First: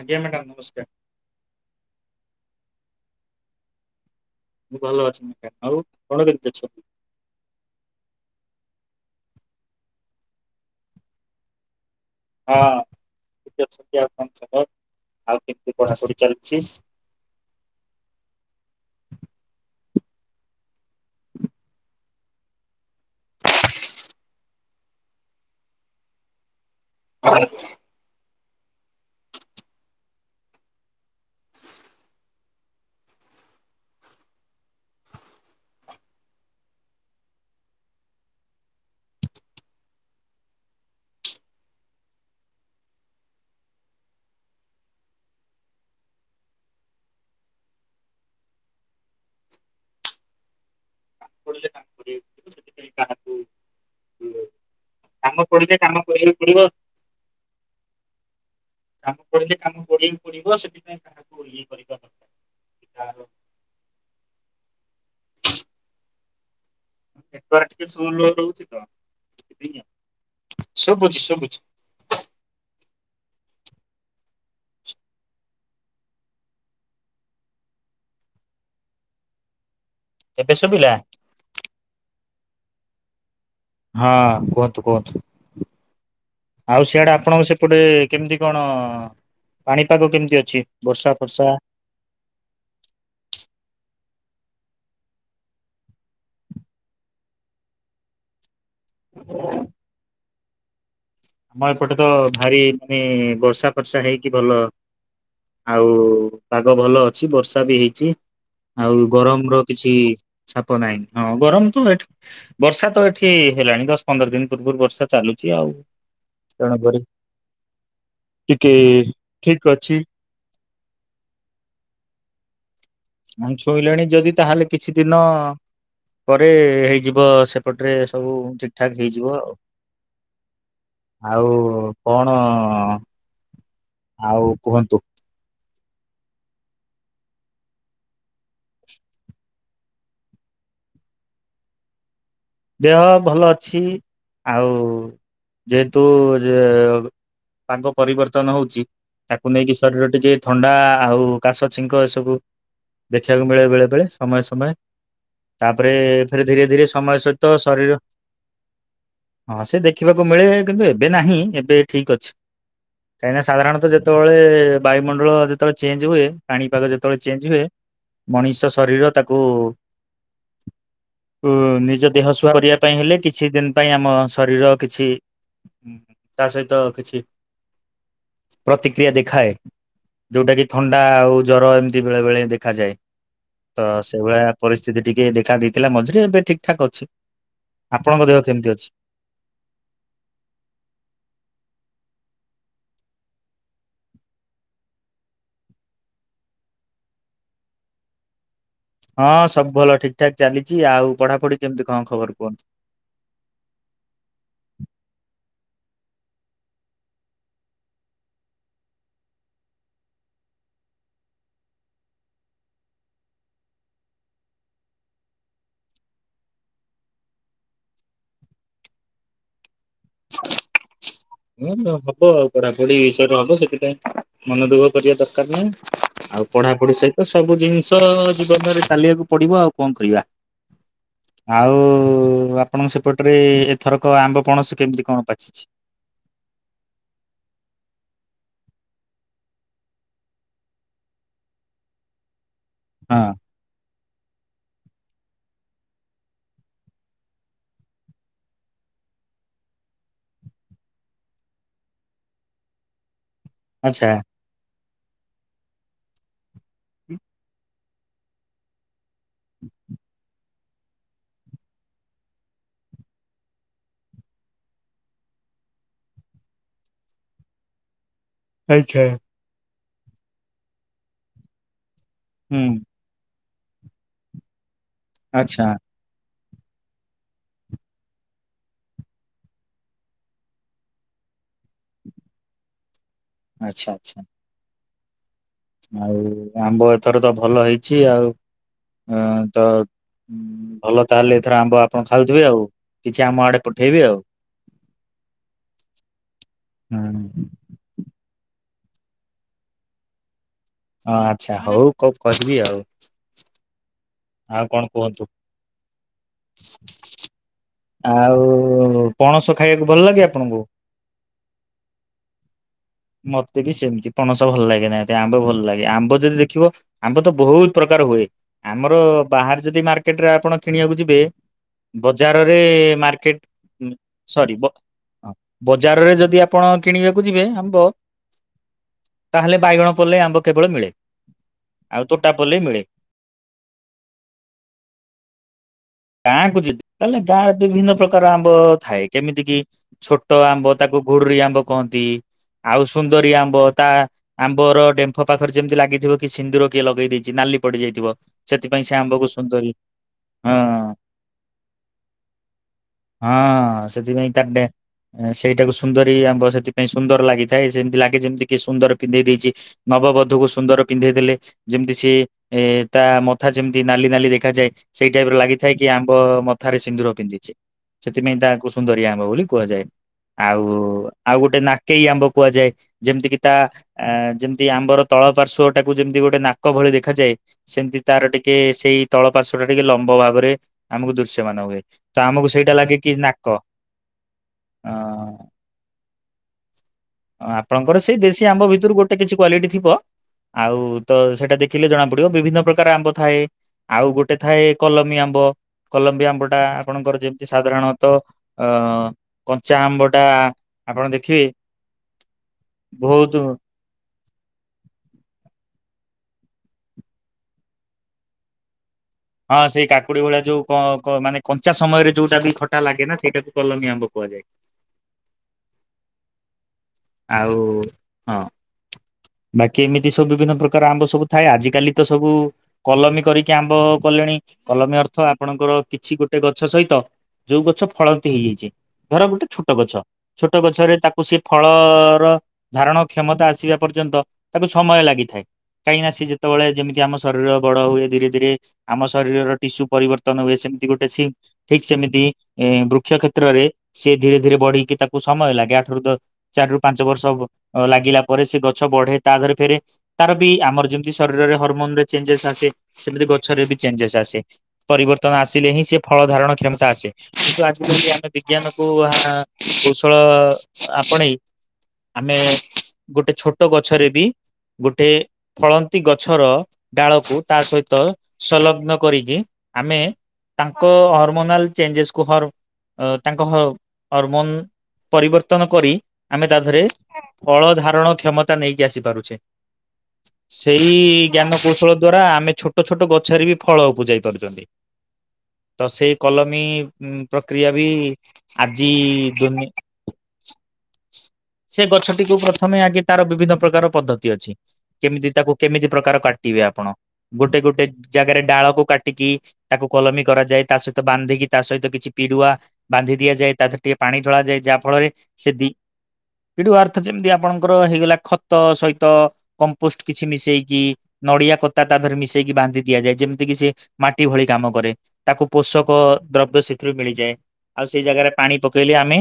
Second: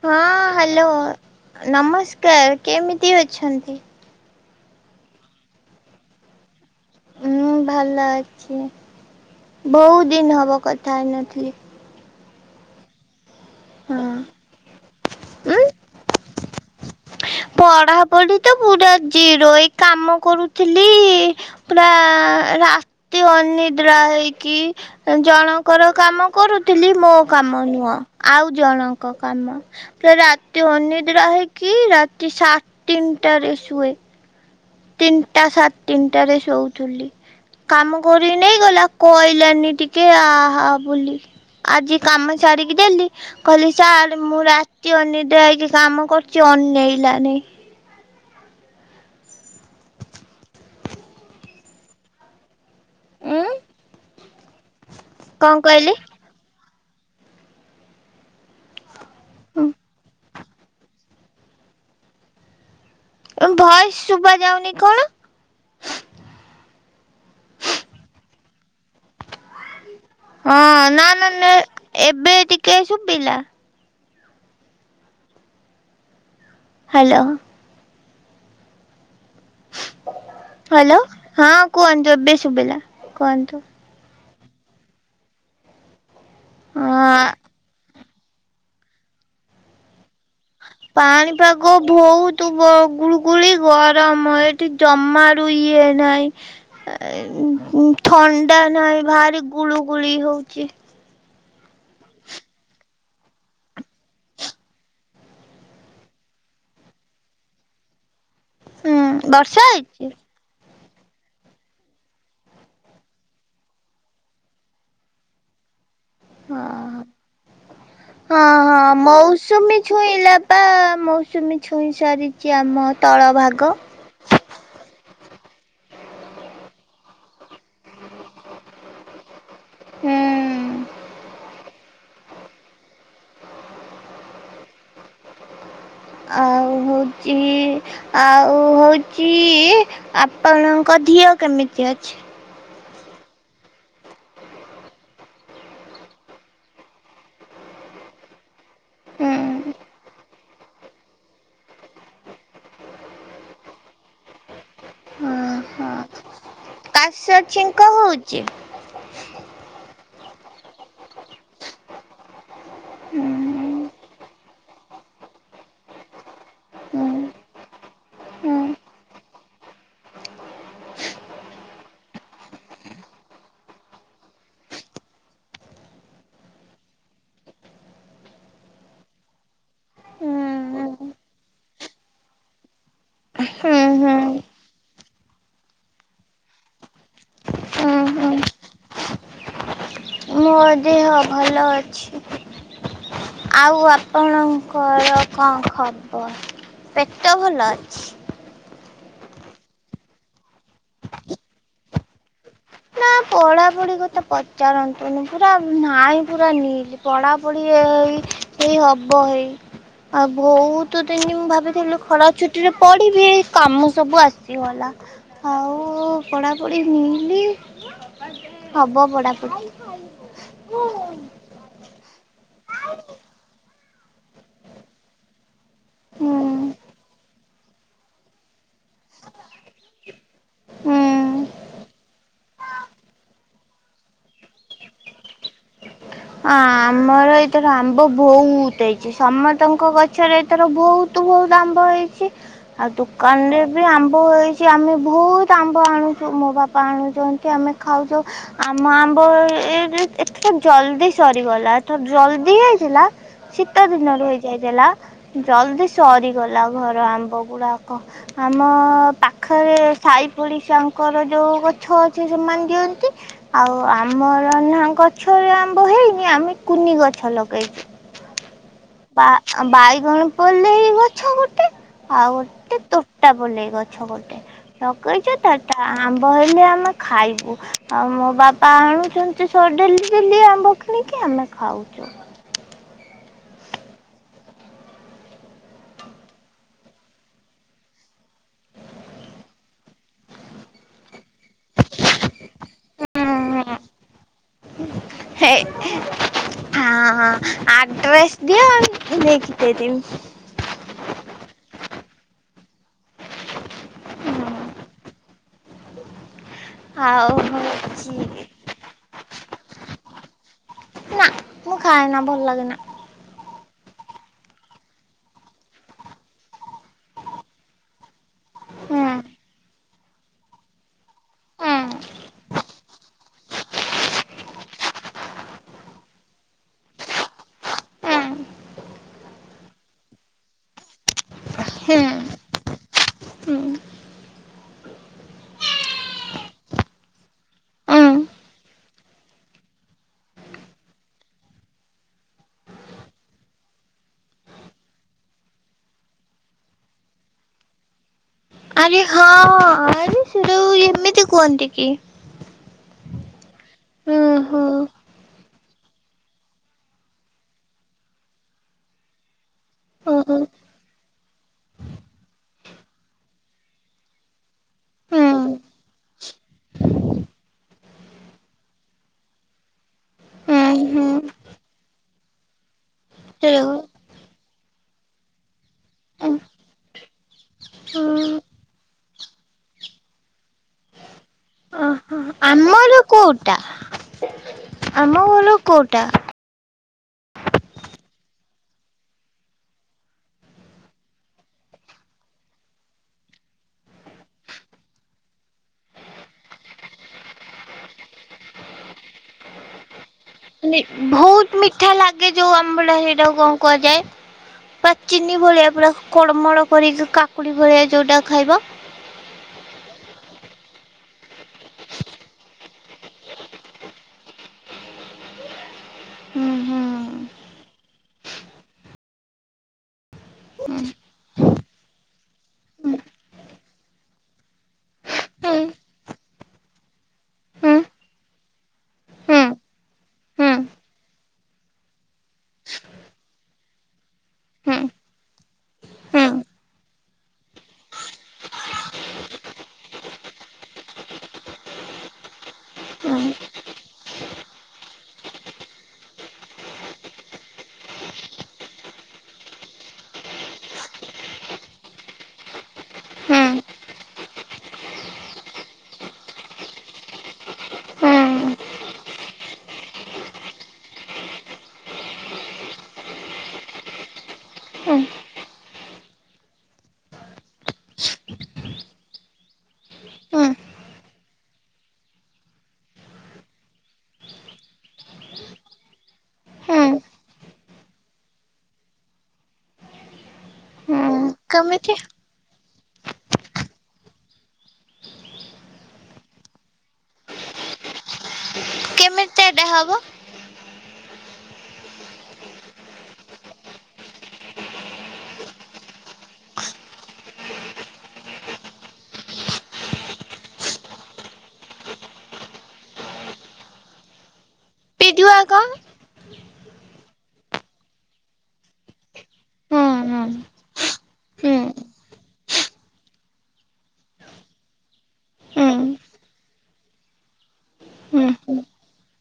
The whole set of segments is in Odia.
ଆଜ୍ଞା ମ୍ୟାଡ଼ାମ ହଁ ନମସ୍କାର ହାଲୋ ନମସ୍କ ସ୍କାର କେମିତି ଅଛନ୍ତି? ମୁଁ ଭଲ ଅଛି ଆଉ ଆପଣ କେମିତି ଅଛନ୍ତି? ହୁଁ ଭଲ ଅଛି ବହୁତ ଦିନ ହବ କଥା ହେଇ ନଥିଲି। ହଁ। [unintelligible] ହଁ କଣ ଖବର ଆଉ ଉଁ କେମିତି ପଢାପଢି ଚାଲ ଚି ପଢାପଢି ତ ପୁରା ଜିରୋ ଏ କାମ କରୁଥିଲି ପୁରା ରାତି ଅନିଦ୍ରା ହେଇକି ଜଣଙ୍କର କାମ କରୁ ଥିଲି ମୋ କାମ ନୁହଁ। ଆଉ ଜଣଙ୍କ କାମ ପୂରା ରାତି ଅନିଦ୍ରା ହେଇକି ରା ସାଢେ଼ ତିନଟାରେ ସୁଏ। ତିନିଟା ସାଢେ ତିନିଟରେ ଶୋଉଥିଲି କାମ କରି ନେଇଗଲା କହିଲାନି ଟିକେ ଆହା ବୋଲି ଆଜି କାମ ସାରିକି ଦେଲି କହିଲି ସାର୍ ମୁଁ ରାତି ଅନିଦ୍ରା ହେଇକି କାମ କରୁଛି ଅନେଇଲାନି। ସେଥିପାଇଁ କାହାକୁ ଉଁ [unintelligible] କାମ କଣ କରୁଚେ କହିଲେ? କାମ କରିବାକୁ ପଡିବ। କାମ ପଡିଲେ କାମ କରିବାକୁ [unintelligible] ଯିବ ସେଥିପାଇଁ କାହାକୁ ଇଏ କରିବା ଦରକାର। [unintelligible] ଭେଏ ସୁଭା ଯାଉନି କଣ? ଏ ଟିକେ [unintelligible] ରହୁଛି ତ ହଁ ନା ଶୁଭୁଛି ନେ ଶୁଭୁଛି ଏବେ ଟିକେ ପିଲା। ହ୍ୟାଲୋ। ଏବେ ଶୁଭିଲା? ହ୍ୟାଲୋ ହଁ କୁହନ୍ତୁ ଏବେ ଶୁଭିଲା କୁହନ୍ତୁ। ହଁ କୁହନ୍ତୁ କୁହନ୍ତୁ। ଆଉ ସିଆଡେ ହଁ ଆପଣଙ୍କ ସେପଟେ କେମିତି କଣ ପାଣିପାଗ କେମିତି ଅଛି? ବର୍ଷା ଫର୍ଷା? ପାଣିପାଗ ବହୁତୁ ଗୁଳୁକୁଳି ଗର ଆମର ଏଠି ଜମାରୁୁ ଇଏ ନାହିଁ ଥ ଥଣ୍ଡା ନାହିଁ ଭାରି ଗୁଳୁ କୁଳି ହଉ କି। ଆମ ଏପଟେ ତ ଭାରି ମାନେ ବର୍ଷା ଫର୍ଷା ହେଇକି ଭଲ ଆଉ ପାଗ ଭଲ ଅଛି ବର୍ଷା ବି ହେଇଛି। ହୁଁ ଆଉ ଗରମ ର ବର୍ଷା କିଛି ହେଇଛି [unintelligible] ନାଇଁ ହଁ ଗରମ ତ ଏଠି ବର୍ଷା ତ ଏଠି ହେଲାଣି ଦଶ ପନ୍ଦର ଦିନ ପୂର୍ବରୁ ବର୍ଷା ଚାଲୁଛି ଆଉ। ହଁ ତେଣୁକରି ହଁ ଟିକେ ହଁ ଠିକ ମୌସୁମୀ ଅଛି ଛୁଇଁଲା ବା ମୌସୁମୀ ଛୁଇଁ ସାରି [unintelligible] ଛୁଇଁଲେଣି ଯଦି ତାହେଲେ କିଛି ଦିନ ଦିନ ପରେ ହେଇଯିବ ସେପଟରେ ସବୁ ଠିକ ଠାକ ହେଇଯିବ ଆଉ। ହୁଁ ଆଉ କଣ ଆଉ କୁହନ୍ତୁ। ଆଉ ହଉଛି ଆଉ ହଉଛି ଆପଣଙ୍କ ଧୀଆକେମିତି ଅଛି? ଦେହ ଭଲ ଅଛି ଆଉ ଯେହେତୁ ପାଗ ପରିବର୍ତ୍ତନ ହଉଛି। ହୁଁ ତାକୁ ନେଇକି ଶରୀର ଟିକେ ଥଣ୍ଡା ଆଉ କାଶ ଛିଙ୍କ ଏସବୁ ଦେଖିବାକୁ ମିଳେ ବେଳେ ବେଳେ ସମୟ ସମୟ। ହଁ ହଁ ତାପରେ ଫେରେ ଧୀରେ ଧୀରେ ସମୟ କାଶ ସ ଛିଙ୍କ ହଉଛି? ହଁ ସେ ଦେଖିବାକୁ ମିଳେ କିନ୍ତୁ ଏବେ ନାହିଁ ଏବେ ଠିକ ଅଛି। ମୋ କାହିଁକିନା ସାଧାରଣତଃ ଯେତେବେଳେ ବାୟୁମଣ୍ଡଳ ଯେତେବେଳେ ଚେଞ୍ଜ ହୁଏ ପାଣିପାଗ ଯେତେବେଳେ ଚେଞ୍ଜ ହୁଏ। ମଣିଷ ଶରୀର ତାକୁ ଉ ନିଜ ଦେହ ଶୁଆ କରିବା ପାଇଁ ହେଲେ କିଛି ଦିନ ପାଇଁ ଆମ ଶରୀର କିଛି ତା ସହିତ କିଛି ପ୍ରତିକ୍ରିୟା ଦେଖାଏ ଯୋଉଟା କିି ଥଣ୍ଡା ଆଉ ଜର ଏମିତି ବେଳେ ବେଳେ ଦେଖାଯାଏ ତ ସେଇଭଳିଆ ପରିସ୍ଥିତି ଟିକେ ଦେଖା ଦେଇଥିଲା ମଝିରେ ଏବେ ଠିକ ଠାକ୍ ଅଛି। ଆପଣଙ୍କ ଦେହ କେମିତି ଅଛି? ମୋ ଦେହ ଭଲ ଅଛି ଆଉ ଆପଣଙ୍କର କଣ ଖବର ପେଟ ଭଲ ଅଛି? ହଁ ସବୁ ଭଲ ଠିକ୍ ଠାକ୍ ଚାଲିଛି ଆଉ ପଢାପଢି କେମିତି କଣ ଖବର କୁହନ୍ତୁ? ନା ପଢାପଢି କଥା ପଚାରନ୍ତୁନି ପୁରା ନାହିଁ ପୁରା ନିଲ୍ ପଢାପଢି ଏଇ ଏଇ ହବ ହେଇ ଆଉ ବହୁତ ଦିନ ମୁଁ ଭାବିଥିଲି ଖରା ଛୁଟିରେ ପଢିବି ଏଇ କାମ ସବୁ ଆସିଗଲା ଆଉ ପଢାପଢି ନିଲ୍ ହବ ପଢ଼ାପଢ଼ି। ହୁଁ ହବ ଆଉ। ପଢାପଢି ବିଷୟରେ ହବ ସେଥିପାଇଁ ମନ ଦୁଃଖ କରିବା ଦରକାର ନାହିଁ। ଆଉ ଆ ପଢାପଢି ସହିତ ସବୁ ଜିନିଷ ଯିବ ଅଯଥାରେ ଚାଲିବାକୁ ପଡିବ ଆଉ କଣ କରିବା ଆଉ ଆପଣଙ୍କ ସେପଟରେ ଏ ଥରକ ଆମ୍ବ ପଣସ କେମିତି କଣ ପାଚିଛି? ଆମର ଏଥର ଆମ୍ବ ବହୁତ ହେଇଛି ସମସ୍ତଙ୍କ ଗଛରେ ଏଥର ବହୁତ ବହୁତ ଆମ୍ବ ହେଇଛି। ଆଉ ହଁ ଦୋକାନରେ ବି ଆମ୍ ଆମ୍ବ ହେଇଛି ଆମେ ବହୁତ ଆମ୍ବ ଆଣୁଛୁ ମୋ ବାପା ଆଣୁଛନ୍ତି ଆମେ ଖାଉଛ ଆମ ଆମ୍ବ ଏଥର ଜଲ୍ଦି ସରିଗଲା ଏଥର ଜଲଦି ହେଇଥିଲା ଶୀତ ଆଚ୍ଛା। ଦିନରୁ ହେଇଯାଇଥେଲା। ଜଲ୍ଦି ସରିଗଲା ଘର ଆମ୍ବ ଗୁଡାକ ଆମ ପାଖରେ ସାଇ ପଡି ଶାଙ୍କର ଯୋଉ ଗଛ ଅଛି ସେମାନେ ଦିଅନ୍ତି ଆଉ ଆମର ନା ଗଛରେ ଆ ଆମ୍ଭ ହେଇନି ଆମେ କୁନି ଗଛ ଲଗେଇଛୁ। ଆଚ୍ଛା ବା ବାଇ କଣ ପୋଲେଇ ଗଛ ଗୋଟେ ଆଉ ହୁଁ ଗୋଟେ ତୋଟା ପଲେଇ ଗଛ ଗୋଟେ ଲଗାଇଛ ତ ଆଚ୍ଛା ଆମ୍ ବଢିଲେ ଆମେ ଖାଇବୁ ଆଉ ମୋ ବାପା ଆଣୁଛନ୍ତି ଡେଲି ଡେଲି ଆମ୍ବ କିଣିକି ଆମେ ଖାଉଛୁ। ଆଚ୍ଛା ଆଚ୍ଛା। ଆଉ ଆମ୍ବ ଏଥର ତ ଭଲ ହେଇଛି ଆଉ ତ ଭଲ ତାହେଲେ ଏଥର ଆମ୍ବ ଆପଣ ଖାଉଥିବେ ଆଉ ହେ ହ ହୁଁ ଆ ଡ୍ରେସ୍ ଦିଅ ନେଇକି ଦେଇ ଦେବି ହଁ ଆଚ୍ଛା ହଉ କ କହିବି ଆଉ। ଆଉ କଣ କୁହନ୍ତୁ। ଆଉ ହଉଛି ଆଉ ପଣସ ଖାଇଆକୁ ଭଲ ଲାଗେ ଆପଣଙ୍କୁ। ନା ମୁଁ ଖାଏନା ଭଲ ଲାଗେନା। ମ ଆମର ହୁଁ ବାହାରେ ଯଦି ମାର୍କ କେଟରେ ଆପଣ କିଣିବାକୁ ଯି ବେ ହୁଁ ବଜାରରେ ମାର୍କେଟ ସରି ବଜାରରେ ଯଦି ଆପଣ କିଣିବାକୁ ଯିବେ ଆମ୍ବ ତାହେଲେ ବାଇଗଣ ପଲେଇ ଆମ୍ବ କେବଳ ମିଳେ। ଆଉ ହୁଁ ତୋଟା ପଲଲ ମିଳେ। ହୁଁ ଗାଁ କ ଯ ତାଲେ ଗାଁରେ ବିଭିନ୍ନ ପ୍ରକାର ହୁଁ ଆମ୍ବ ଥାଏ କେମିତି କି ଛୋଟ ଆମ୍ବ ତାକୁ ଘୋଡୁରୀ ଆମ୍ବ କହନ୍ତି ଆଉ ସୁନ୍ଦରୀ ଆମ୍ବ ତା ଆମ୍ବର ଡେମ୍ଫ ପାଖରେ ଯେମିତି ଲାଗିଥିବ କି ସିନ୍ଦୁର କିଏ ଲଗେଇ ଦେଇେଇଛି ନାଲି ପଡିଯାଇଥିବ। ଆରେ ହଁ ଆରେ ସେଉ ହଁ। ଏମିତି କୁହନ୍ତି କି? ହଁ। ହଁ ହୁଁ ସେଥିପାଇଁ ତ ହୁଁ ସେଇଟାକୁ ସୁନ୍ଦରୀ ଆମ ସେଥିାଇଁ ସୁନ୍ଦର ଲାଗିଥାଏ ସେମତି ଲାଗେ ଯେମିତି କି ସୁନ୍ଦର ପିନ୍ଧେଇ ଦେଇଛି। ଓହୋ ନବବଧକୁ ସୁନ୍ଦର ପିନ୍ଧେଇଥିଲେ ଯେମିତି ସି ଏ ତା ଥା ଯେମିତି ନାଲି ନାଲି ଦେଖାଯଏ ସେଇ ହୁଁ ଟାଇପ ର ଲାଗି ସେଥିପାଇଁ ତାକୁ ସୁନ୍ଦରି ଆମ୍ବ ବୋଲି କୁହାଯାଏ। ଆଉ ହୁଁ ଆଉ ଗୋଟେ ନାକେଇ ଆମ୍ବ କୁହାଯାଏ। ଯେମିତି କିି ତା ହୁଁ ଆ ଯେମତି ଯଦ ଆମର ତଳ ପାର୍ଶ୍ଵ ତାକୁ ଯେମିତି ଗୋଟେ ନାକ ଭଳି ଦେଖାଯାଏ ସେମିତି ହୁଁ ତାର ଟିକେ ସେଇ ତଳ ପାର୍ଶ୍ୱ ଟିକେ ଲମ୍ବା ଭାବରେ ଆମକୁ ଦୃଶ୍ୟମାନ ହୁଏ ଓହୋ ତ ଆମକୁ ସେଇଟା ଲାଗେ ଆମର କି କୋଉଟା ନାକ। ଆମ ଘର କୋଉଟା ଆପଣଙ୍କର ସେଇ ଦେଶୀ ଆମ୍ବ ଭିତରୁ ଗୋଟେ କିଛି କ୍ଵାଲିଟି ଥିବ ଆଉ ତ ସେଇଟା ଦେଖିଲେ ଜଣା ପଡିବ ବିଭିନ୍ନ ପ୍ରକାର ଆମ୍ବ ଥାଏ ଆଉ ଗୋଟେ ଥାଏ କଲମ୍ବୀ ଆମ୍ବ କଲମ୍ବି ଆମ୍ବ ଟା ଆପଣଙ୍କର ଯେମିତି ସାଧାରଣତଃ କଞ୍ଚା ଆମ୍ବ। ଟା ମାନେ ଆପଣ ଦେଖିବେ ବହୁତ ମି ଏା ଲାଗେ ଯୋଉ ଆମ୍ବୁ ସେଇଟା ବହୁତ କଣ କୁହାଯାଏ? ବା ଚିନି ଭଳିଆ ପୁରା କଳମଳ କରିକି କାକୁଡି ଭଳିଆ ଯଉଟା ଖାଇବା। ହଁ ସେଇ କାକୁଡି ଭଳିଆ ଯୋଉ ମାନେ କଞ୍ଚା ସମୟରେ ଯୋଉଟା ବି ଖଟା ଲାଗେ ନା ସେଇଟାକୁ କଲମୀ ଆମ୍ବ କୁହାଯାଏ। ହୁଁ ହୁଁ ଆଉ ହଁ ବାକି ଏମିତି ସବୁ ବିଭିନ୍ନ ପ୍ରକାର ଆମ୍ବ ସବୁ ଥାଏ ଆଜିକାଲି ତ ସବୁ କଲମୀ କରିକି ଆମ୍ବ କଲେଣି କଲମୀ ଅର୍ଥ ହୁଁ ଆପଣଙ୍କର କିଛି ଗୋଟେ ଗଛ ସହିତ ଯୋଉ ହୁଁ ଗଛ ଫଳନ୍ତି ହେଇଯାଇଛି ଧର ହୁଁ ଗୋଟେ ଛୋଟ ଗଛ ଛୋଟ ଗଛରେ ତାକୁ ସେ ଫଳର ଧାରଣ କ୍ଷମତା ଆସିବା ପର୍ଯ୍ୟନ୍ତ ତାକୁ ହୁଁ ହୁଁ ସମୟ ଲାଗିଥାଏ କାହିଁକିନା ସେ ହୁଁ ଯେତେବେଳେ ଯେମିତି ଆମ ଶରୀର ବଡ ହୁଏ ଧୀରେ ଧୀରେ ଆମ ଶରୀରର ଟିସ୍ୟୁ ପରିବର୍ତ୍ତନ ହୁଏ ସେମିତି ଗୋଟେ ଠିକ ସେମିତି ବୃକ୍ଷ ହୁଁ କ୍ଷେତ୍ରରେ ସେି ଧୀରେ ଧୀରେ ବଢକି ତାକୁ ସମୟ ଲାଗେ ଆଠ ରରୁ ଦ ଚାରି ରରୁ ପାଞ୍ଚ ବର୍ଷ ଲାଗିଲା ପରେ ସେ ଗ ଗଛ ବଢେ ତା ଦେହରେ ଫେରେ ତାର ବି ଆମର ଯେମିତି ଶରୀରରେ ହରମୋନରେ ଚେଞ୍ଜେସ୍ ଆସେ ସେମିତି ହୁଁ ହୁଁ ଗଛରେ ବି ଚେଞ୍ଜେସ୍ ଆସେ ପରିବର୍ତ୍ତନ ଆସିଲେ ହିଁ ସେ ଫଳ ଧାରଣ କ୍ଷମତା ଆସେ କିନ୍ତୁ ଆଜିିକାଲି ଆମେ ବିଜ୍ଞାନକୁ କୌଶଳ ଆପଣେଇ ଆମେ ଗୋଟେ ଛଟ ଗଛରେ ବି ହୁଁ ଗୋଟେ ଫଳନ୍ତି ଗଛର ଡାଳକୁ ତା ସହିତ ସଂଲଗ୍ନ କରିକି ଆମେ ହୁଁ ତାଙ୍କ ହର୍ମୋନାଲ ଚେଞ୍ଜେସ୍ ତାଙ୍କ ହରମୋନ ପରିବର୍ତ୍ତନ କରି ଆମେ ତା ଦେହରେ ହୁଁ ଫଳ ଧାରଣ କ୍ଷମ ନେଇକି ଆସି ପାରୁଛେ। ହୁଁ ସେଇ ଜ୍ଞାନ କୌଶଳ କେମିତି ଦ୍ଵାରା ଆମେ ଛୋଟ ଛୋଟ ଛୋଟ ଗଛରେ ବି ଫଳ ଉପୁଜାଇ ପାରୁଛନ୍ତି ତ ସେଇ କଲମୀ ପ୍ରକ୍ରିୟା ବି ଆଜି କେମିତି ଏଟା ଦନି ହବ [unintelligible] ସେ ଗଛଟିକୁ ପ୍ରଥମେ ଆଗେ ତାର ବିଭିନ୍ନ ପ୍ରକାର ପଦ୍ଧତି ଅଛି କେମିତି ତାକୁ କେମିତି ପ୍ରକାର କାଟିବେ ଆପଣ ଗୋଟେ ଗୋଟେ ଜାଗାରେ ଡାଳକୁ କାଟିକି ତାକୁ କଲମି କରାଯାଏ ତା ସହିତ ବାନ୍ଧିକି ତା ସହିତ କିଛି ପିଡୁଆ ବାନ୍ଧି ଦିଆଯାଏ ତାରେ ଟିକେ ପାଣି ଢଳାଯାଏ ଯାହା ଫଳରେ ପିଜୁଆ ସେି କଣ? ପିଡୁଆ ଅର୍ଥ ଯେମିତି ଆପଣଙ୍କ ତାଙ୍କର ହେଇଗଲା ଖତ ସହିତ ହୁଁ କମ୍ପୋଷ୍ଟ କିଛି ମିଶେଇକି ନଡିଆ ହୁଁ କତା ତା ଧରେ ମିଶେଇକି ବାନ୍ଧି ଦିଆଯାଏ ଯେମିତି କିି ସେ ମାଟି ଭଳି କାମ କରେ ତାକୁ ହୁଁ ପୋଷକ ଦ୍ରବ୍ୟ ସେଥିରୁ ମିଳିଯାଏ ଆଉ ସେଇ ହୁଁ ଜାଗାରେ ପାଣି ପକେଇଲେ ଆମେ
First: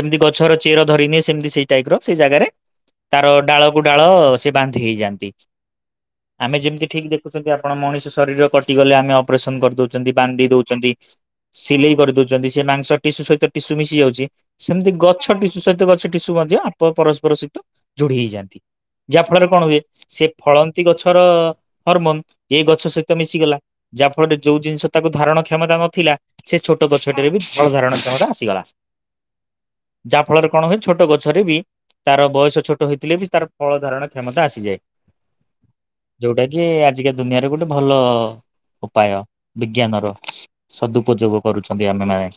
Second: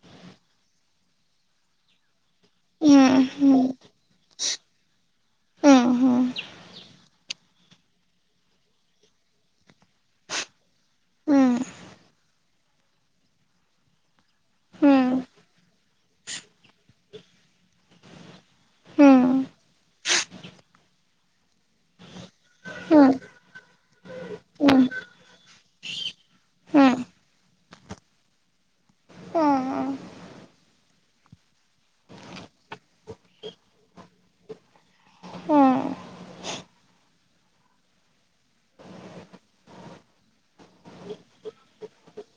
ଯେମିତି ଗଛର ଚେର ଧରିନିଏ ସେମିତି ସେଇ ଟାଇପ ର ସେଇ ଜାଗାରେ ହୁଁ ତାର ଡାଳକୁ ହୁଁ ଡାଳ ସେ ବାନ୍ଧି ହେଇଯାଆନ୍ତି ହୁଁ ହୁଁ ହୁଁ ଆମେ ଯେମିତି ଠିକ ଦେଖୁଛନ୍ତି ଆପଣ ମଣିଷ ଶରୀର କଟିଗଲେ ଆମେ ଅପରେସନ କରିଦଉଛନ୍ତି ବାନ୍ଧି ଦଉଛନ୍ତି ସିଲେଇ କରି ଦଉଛନ୍ତି ସେ ମାଂସ ଟିସୁ ସହିତ ଟିସୁ ମିଶି ଯାଉଛି ହୁଁ ହୁଁ ସେମତି ହୁଁ ଗଛ ଟିସୁ ସହିତ ଗଛ ଟିସୁ ମଧ୍ୟ ଆପ ପରସ୍ପର ସହିତ ଯୋଡି ହେଇଯାଆନ୍ତି ହୁଁ ଯାହା ଫଳରେ କଣ ହୁଏ ସେ ଫଳନ୍ତି ଗଛର ହରମୋନ ଏ ଗଛ ହୁଁ ସହିତ ମିଶିଗଲା ଯାହା ଫଳରେ ଯୋଉ ଜିନିଷ ତାକୁ ଧାରଣ କ୍ଷମତା ନଥିଲା ସେ ହୁଁ ହୁଁ ଛୋଟ ହୁଁ ଗଛ ରେ ବି ଭଲ ଧାରଣ କ୍ଷମତା ଆସିଗଲା ଯାହା ଫଳରେ କଣ ହୁଏ ଛୋଟ ଗଛରେ ବି ତାର ବୟସ ଛୋଟ ହେଇଥିଲେ ବି ତାର ଫଳ ଧାରଣ କ୍ଷମତା ଆସିଯାଏ ହୁଁ ଯୋଉଟା କି ଆଜିକା ଦୁନିଆରେ ଗୋଟେ ଭଲ ଉପାୟ ବିଜ୍ଞାନର ସଦୁପଯୋଗ କରୁଛନ୍ତି ଆମେମାନେ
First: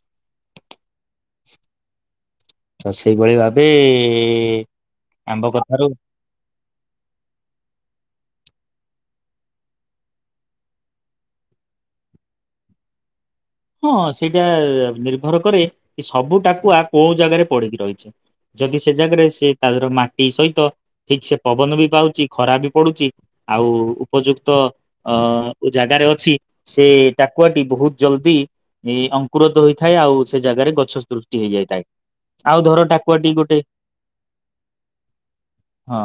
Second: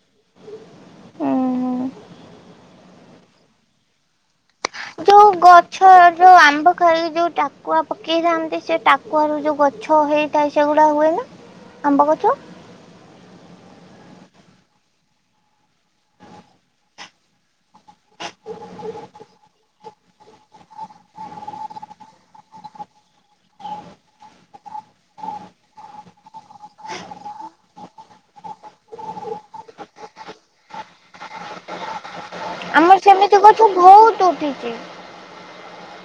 ତ ସେଇଭଳି ଭାବେ। ଯୋଉ ଆମ୍ବ କଥାରୁ ଗଛ ଯୋଉ ଆମ୍ବ ଖାଲି ଯୋଉ ଟାକୁଆ ପକେଇଥାନ୍ତି ସେ ଟା କୁଆର ଯୋଉ ଗଛ ହେଇଥାଏ ସେଗୁଡା ହୁଏ ନା ଆମ୍ବ ଗଛ। ହଁ ସେଇଟା ନିର୍ଭର କରେ କି ସବୁ ଟାକୁଆ କୋଉ ଜାଗାରେ ପଡିକି ରହିଛି ଯଦି ସେ ଜାଗାରେ ସେ ତାର ମାଟି ସହିତ ଠିକ ସେ ପବନ ବି ପାଉଛି ଖରା ବି ପାଉଛି ଆଉ ଉପଯୁକ୍ତ ଅ ଜାଗାରେ ଅଛି ସେ ଟାକୁଆଟି ବହୁତ ଜଲଦି ଏ ଅଙ୍କୁୁରତ ହୋଇଇଥାଏ ଆଉ ସେ ଜାଗାରେ ଗଛ ସୃଷ୍ଟି ହେଇଯାଇଥାଏ ଆଉ ଧର ଟାକୁ [inaudible] ହଁ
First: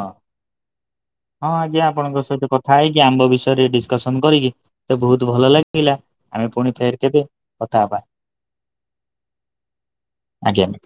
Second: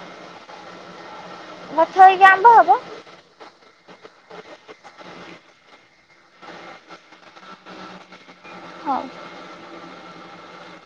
ହଁ ଆଜ୍ଞା ଗଛ ଆପଣଙ୍କ ହେଇକି ସହିତ ଆମ୍ବ କଥା ହବ ହେଇକି ଆମ୍ବ ବିଷୟରେ କସନ୍ କରିକି ସେ ବହୁତ ଭଲ ଲାଗିଲା ଆମେ ପୁଣି ଫେର କେବେ କଥା ହବା ହଉ। ଆଜ୍ଞା,